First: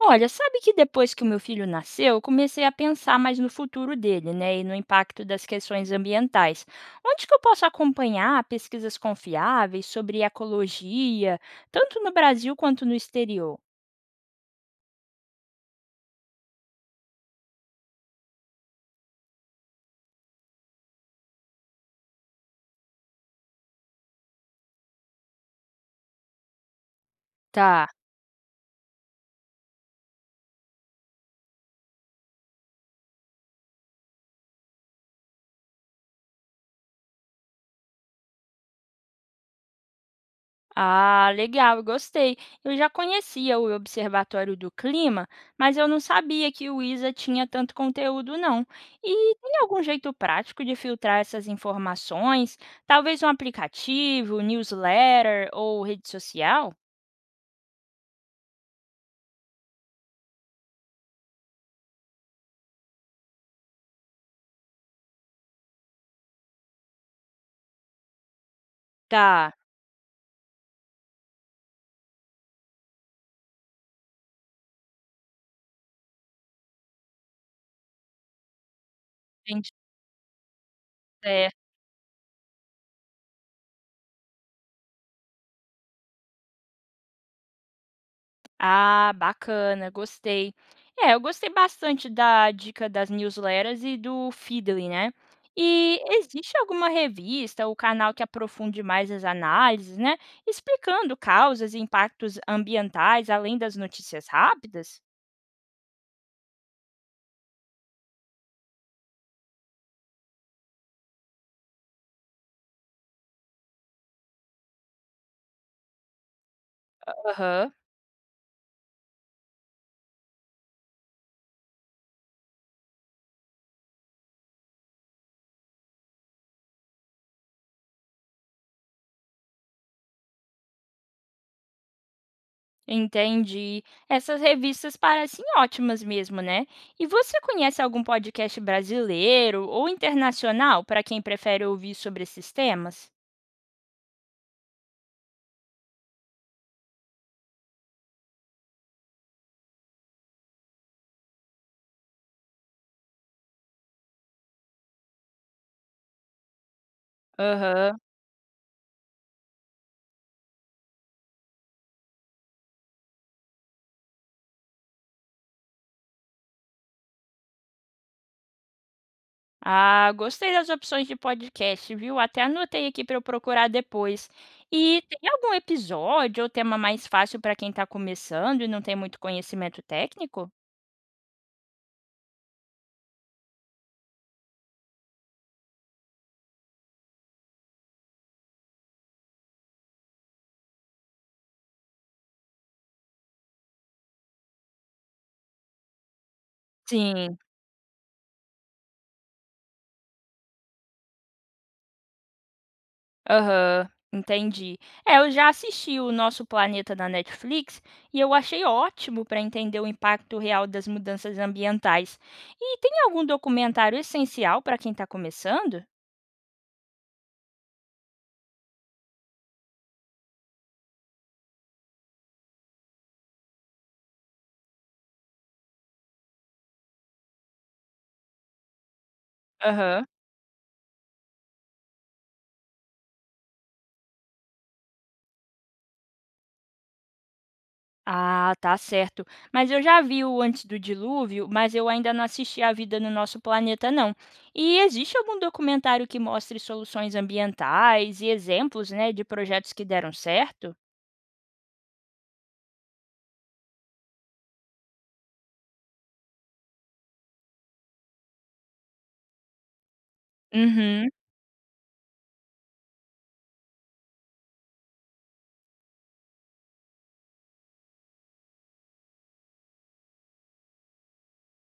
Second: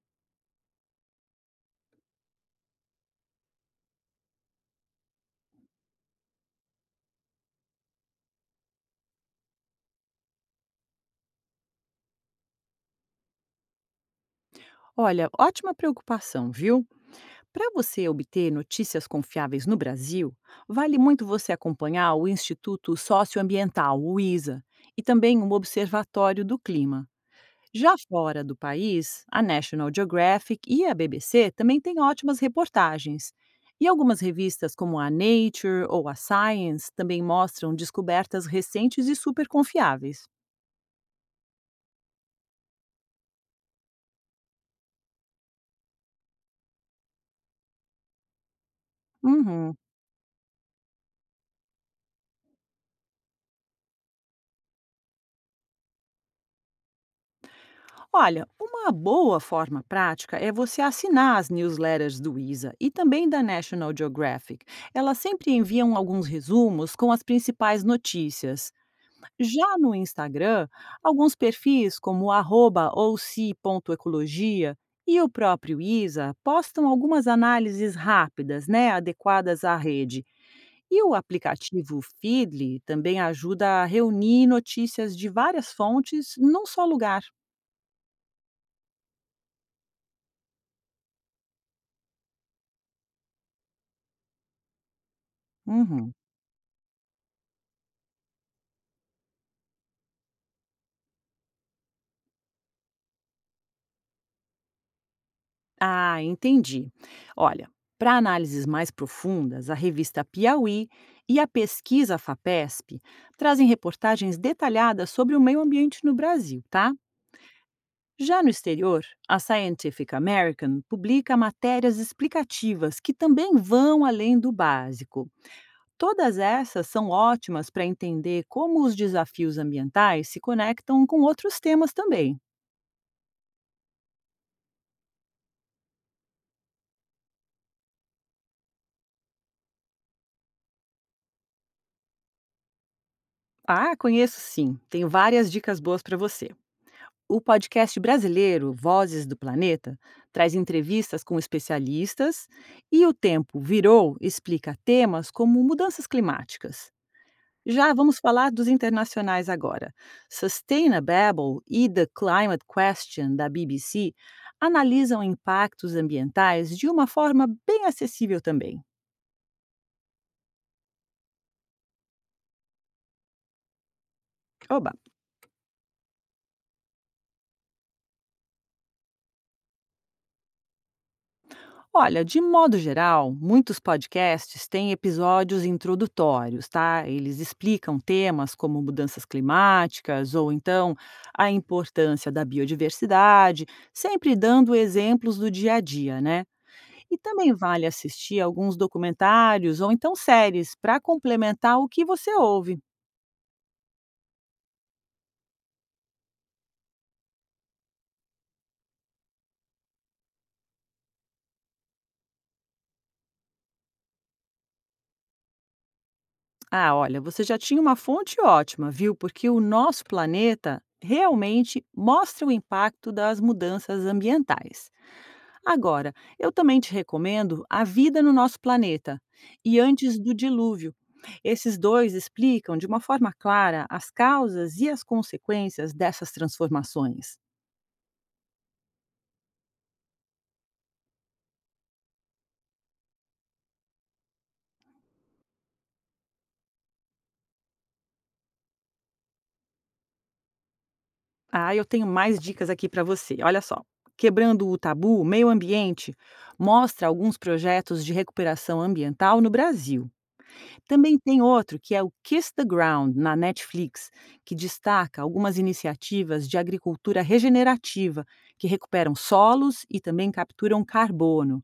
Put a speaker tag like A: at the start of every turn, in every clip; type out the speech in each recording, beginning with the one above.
A: Olha, sabe que depois que o meu filho nasceu, eu comecei a pensar mais no futuro dele, né, e no impacto das questões ambientais. Onde que eu posso acompanhar pesquisas confiáveis sobre ecologia, tanto no Brasil quanto no exterior?
B: Olha, ótima preocupação, viu? Para você obter notícias confiáveis no Brasil, vale muito você acompanhar o Instituto Socioambiental, o ISA, e também o Observatório do Clima.
A: Tá.
B: Já fora do país, a National Geographic e a BBC também têm ótimas reportagens. E algumas revistas, como a Nature ou a Science, também mostram descobertas recentes e super confiáveis.
A: Ah, legal, eu gostei. Eu já conhecia o Observatório do Clima, mas eu não sabia que o ISA tinha tanto conteúdo, não. E tem
B: Uhum.
A: algum jeito prático de filtrar essas informações? Talvez um aplicativo, newsletter ou rede social?
B: Olha, uma boa forma prática é você assinar as newsletters do ISA e também da National Geographic. Elas sempre enviam alguns resumos com as principais notícias.
A: Tá,
B: Já no Instagram, alguns perfis como o arroba ouci.ecologia e o próprio ISA postam algumas análises rápidas, né, adequadas
A: entendi.
B: à rede. E o
A: É.
B: aplicativo Feedly também ajuda a reunir notícias de várias fontes num só lugar.
A: Ah, bacana, gostei. É, eu gostei bastante da dica das newsletters e do Feedly, né. E
B: Uhum.
A: existe alguma revista ou canal que aprofunde mais as análises, né, explicando causas e impactos ambientais além das notícias rápidas?
B: Ah, entendi. Olha, para análises mais profundas, a revista Piauí e a pesquisa FAPESP trazem reportagens detalhadas sobre o meio ambiente no Brasil, tá?
A: Aham,
B: Já no exterior, a Scientific American publica matérias explicativas que também vão além do básico. Todas essas são ótimas para entender como os desafios ambientais se conectam com outros temas também.
A: entendi. Essas revistas parecem ótimas mesmo, né. E você conhece algum podcast brasileiro ou internacional para quem prefere ouvir sobre esses temas?
B: Ah, conheço sim. Tem várias dicas boas para você. O podcast brasileiro Vozes do Planeta traz entrevistas com especialistas e o Tempo Virou explica temas como mudanças climáticas. Já
A: Aham.
B: vamos falar dos internacionais agora. Sustainable e The Climate Question da BBC analisam impactos ambientais de uma forma bem acessível também.
A: Ah, gostei das opções de podcast, viu? Até anotei aqui para eu procurar depois.
B: Oba!
A: E tem algum episódio ou tema mais fácil para quem está começando e não tem muito conhecimento técnico?
B: Olha, de modo geral, muitos podcasts têm episódios introdutórios, tá? Eles explicam temas como mudanças climáticas ou então a importância da biodiversidade, sempre dando exemplos do dia a dia, né? E
A: Sim,
B: também vale assistir alguns documentários ou então séries para complementar o que você ouve.
A: aham, entendi. É, eu já assisti o Nosso Planeta na Netflix e eu achei ótimo para entender o impacto real das mudanças ambientais. E tem algum documentário essencial para quem está começando?
B: Ah, olha, você já tinha uma fonte ótima, viu? Porque o nosso planeta realmente mostra o impacto das mudanças ambientais. Agora, eu também te recomendo A Vida no Nosso Planeta e
A: Aham.
B: Antes do Dilúvio. Esses dois explicam de uma forma clara as causas e as consequências dessas transformações.
A: Ah, tá certo. Mas eu já vi o Antes do Dilúvio, mas eu ainda não assisti A Vida no Nosso Planeta, não. E existe algum documentário que mostre soluções ambientais e exemplos, né, de projetos que deram certo?
B: Ah, eu tenho mais dicas aqui para você. Olha só. Quebrando o Tabu, Meio Ambiente mostra alguns projetos de recuperação ambiental no Brasil.
A: Uhum.
B: Também tem outro que é o Kiss the Ground, na Netflix, que destaca algumas iniciativas de agricultura regenerativa, que recuperam solos e também capturam carbono.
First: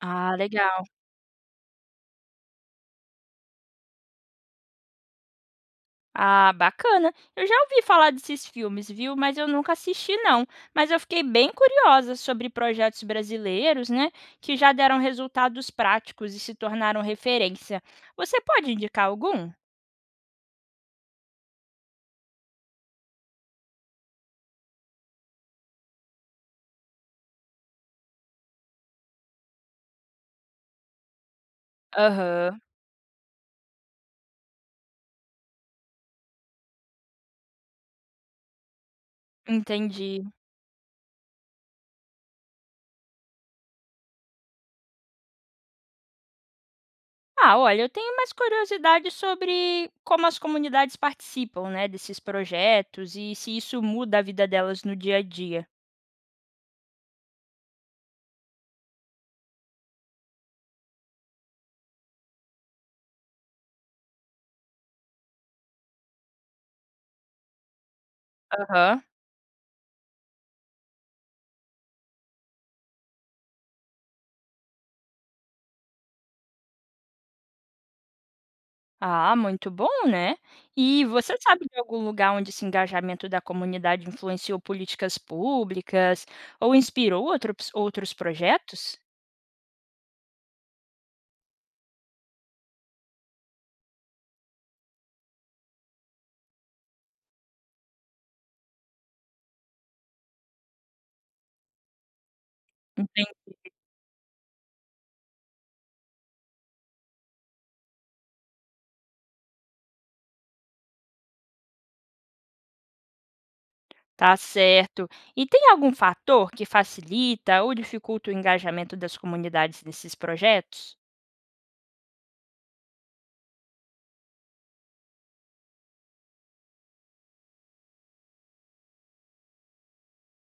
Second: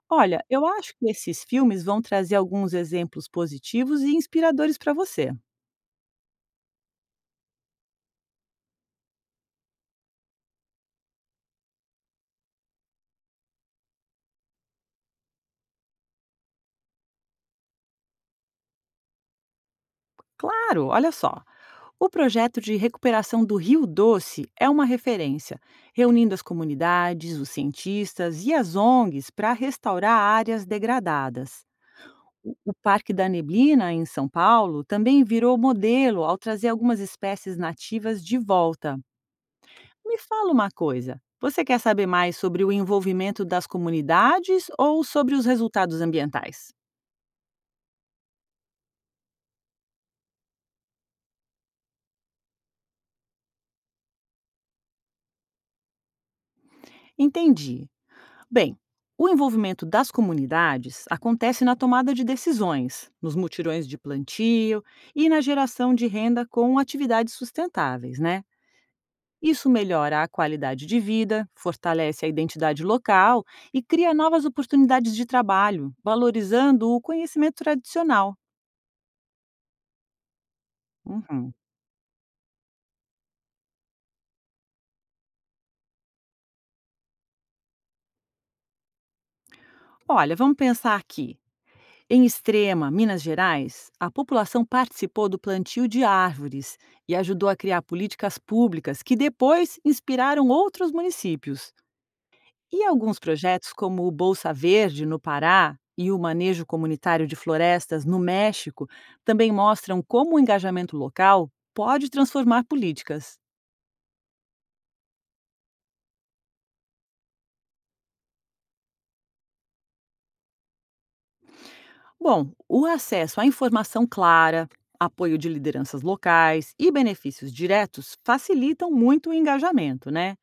A: Ah,
B: Olha, eu
A: legal.
B: acho que esses filmes vão trazer alguns exemplos positivos e inspiradores para você.
A: Ah, bacana. Eu já ouvi falar desses filmes, viu? Mas eu nunca assisti, não. Mas eu fiquei bem curiosa sobre projetos brasileiros, né, que já deram resultados práticos e se tornaram referência. Você pode indicar algum?
B: Claro, olha só. O projeto de recuperação do Rio Doce é uma referência, reunindo as comunidades, os cientistas e as ONGs para restaurar áreas degradadas. O
A: Aham,
B: o Parque da Neblina, em São Paulo, também virou modelo ao trazer algumas espécies nativas de volta. Me
A: entendi.
B: fala uma coisa: você quer saber mais sobre o envolvimento das comunidades ou sobre os resultados ambientais?
A: Ah, olha, eu tenho mais curiosidade sobre como as comunidades participam, né, desses projetos e se isso muda a vida delas no dia a dia.
B: Entendi. Bem, o envolvimento das comunidades acontece na tomada de decisões, nos mutirões de plantio e na geração de renda com atividades sustentáveis, né?
A: Aham.
B: Isso melhora a qualidade de vida, fortalece a identidade local e cria novas oportunidades de trabalho, valorizando o conhecimento tradicional.
A: Ah, muito bom, né? E você
B: Uhum.
A: sabe de algum lugar onde esse engajamento da comunidade influenciou políticas públicas ou inspirou outros projetos?
B: Olha, vamos pensar aqui. Em Extrema, Minas Gerais, a população participou do plantio de árvores e ajudou a criar políticas públicas que depois inspiraram outros municípios. E alguns
A: Entendi.
B: projetos, como o Bolsa Verde, no Pará, e o Manejo Comunitário de Florestas, no México, também mostram como o engajamento local pode transformar políticas.
A: Tá certo. E tem algum fator que facilita ou dificulta o engajamento das comunidades nesses projetos?
B: Bom, o acesso à informação clara, apoio de lideranças locais e benefícios diretos facilitam muito o engajamento, né?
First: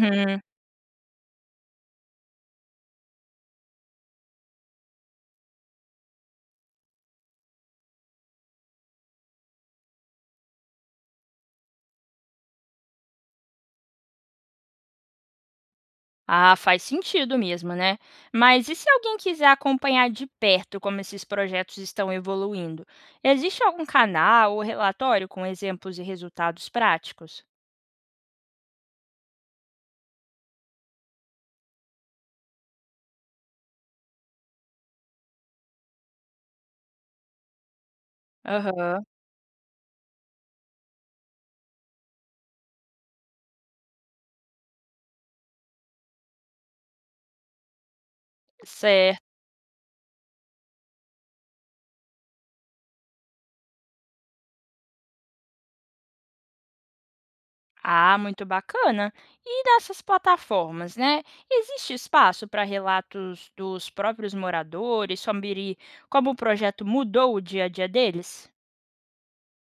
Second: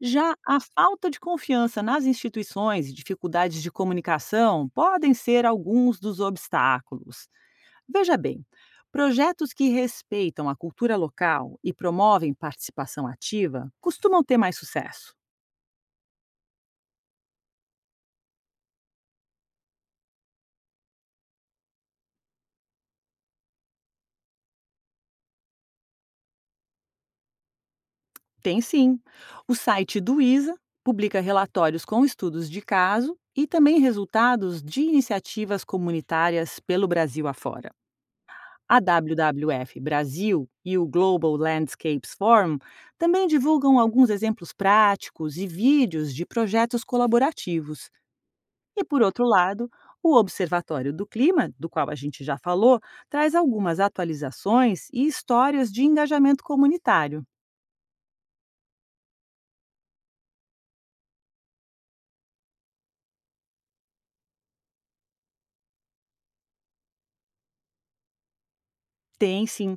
B: Já a falta de confiança nas instituições e dificuldades de comunicação podem ser alguns dos obstáculos. Veja bem, projetos que respeitam a cultura local e promovem participação ativa costumam ter mais sucesso.
A: Ah, faz sentido mesmo, né? Mas e se alguém quiser acompanhar de perto como esses projetos estão evoluindo? Existe algum canal ou relatório com exemplos e resultados práticos?
B: Tem sim. O site do ISA publica relatórios com estudos de caso e também resultados de iniciativas comunitárias pelo Brasil afora. A
A: Aham.
B: WWF Brasil e o Global Landscapes Forum também divulgam alguns exemplos práticos e vídeos de projetos colaborativos. E, por
A: Certo.
B: outro lado, o Observatório do Clima, do qual a gente já falou, traz algumas atualizações e histórias de engajamento comunitário.
A: Ah, muito bacana. E nessas plataformas, né? Existe espaço para relatos dos próprios moradores sobre como o projeto mudou o dia a dia deles?
B: Tem sim.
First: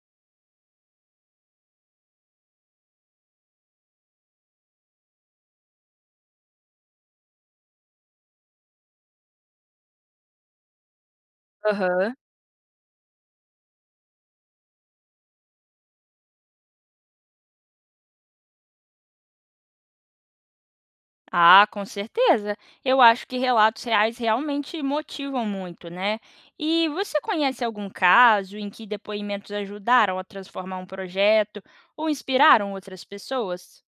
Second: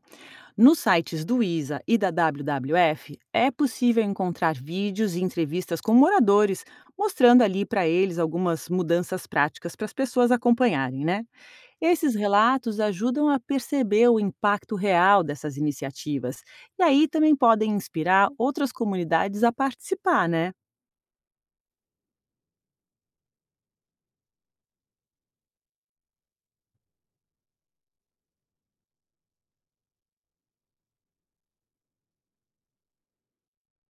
B: Nos sites do ISA e da WWF é possível encontrar vídeos e entrevistas com moradores, mostrando ali para eles algumas mudanças práticas para as pessoas acompanharem, né?
A: Aham.
B: Esses relatos ajudam a perceber o impacto real dessas iniciativas e aí também podem inspirar outras comunidades a participar, né?
A: Ah, com certeza. Eu acho que relatos reais realmente motivam muito, né? E você conhece algum caso em que depoimentos ajudaram a transformar um projeto ou inspiraram outras pessoas?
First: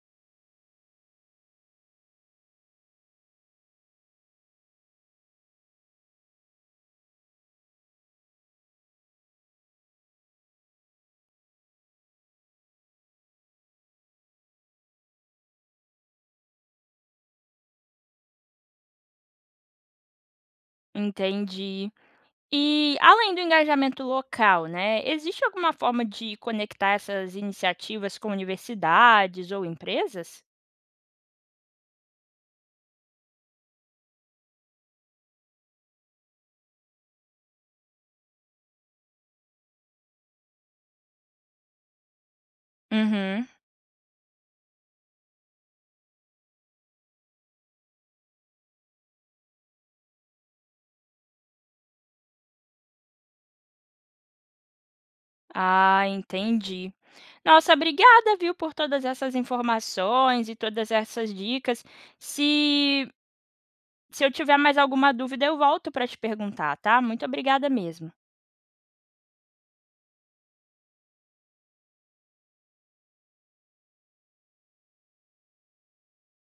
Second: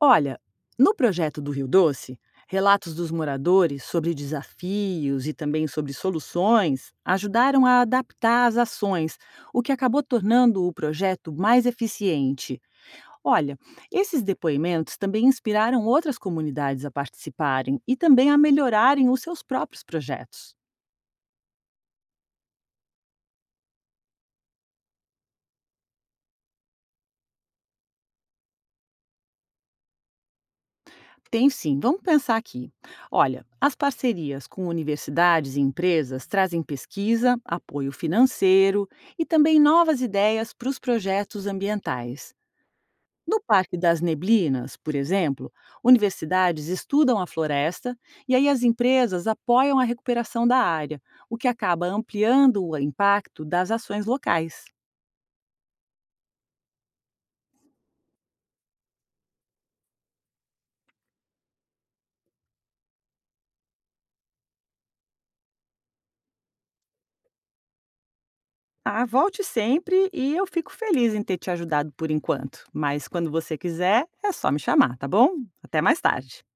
B: Olha, no projeto do Rio Doce, relatos dos moradores sobre desafios e também sobre soluções ajudaram a adaptar as ações, o que acabou tornando o projeto mais eficiente. Olha, esses depoimentos também inspiraram outras comunidades a participarem e também a melhorarem os seus próprios projetos.
A: Entendi. E além do engajamento local, né? Existe alguma forma de conectar essas iniciativas com universidades ou empresas?
B: Tem sim, vamos pensar aqui. Olha, as parcerias com universidades e empresas trazem pesquisa, apoio financeiro e também novas ideias para os projetos ambientais. No
A: Uhum.
B: Parque das Neblinas, por exemplo, universidades estudam a floresta e aí as empresas apoiam a recuperação da área, o que acaba ampliando o impacto das ações locais.
A: Ah, entendi. Nossa, obrigada, viu, por todas essas informações e todas essas dicas. Se, se eu tiver mais alguma dúvida, eu volto para te perguntar, tá? Muito obrigada mesmo.
B: Ah, volte sempre e eu fico feliz em ter te ajudado por enquanto. Mas quando você quiser, é só me chamar, tá bom? Até mais tarde.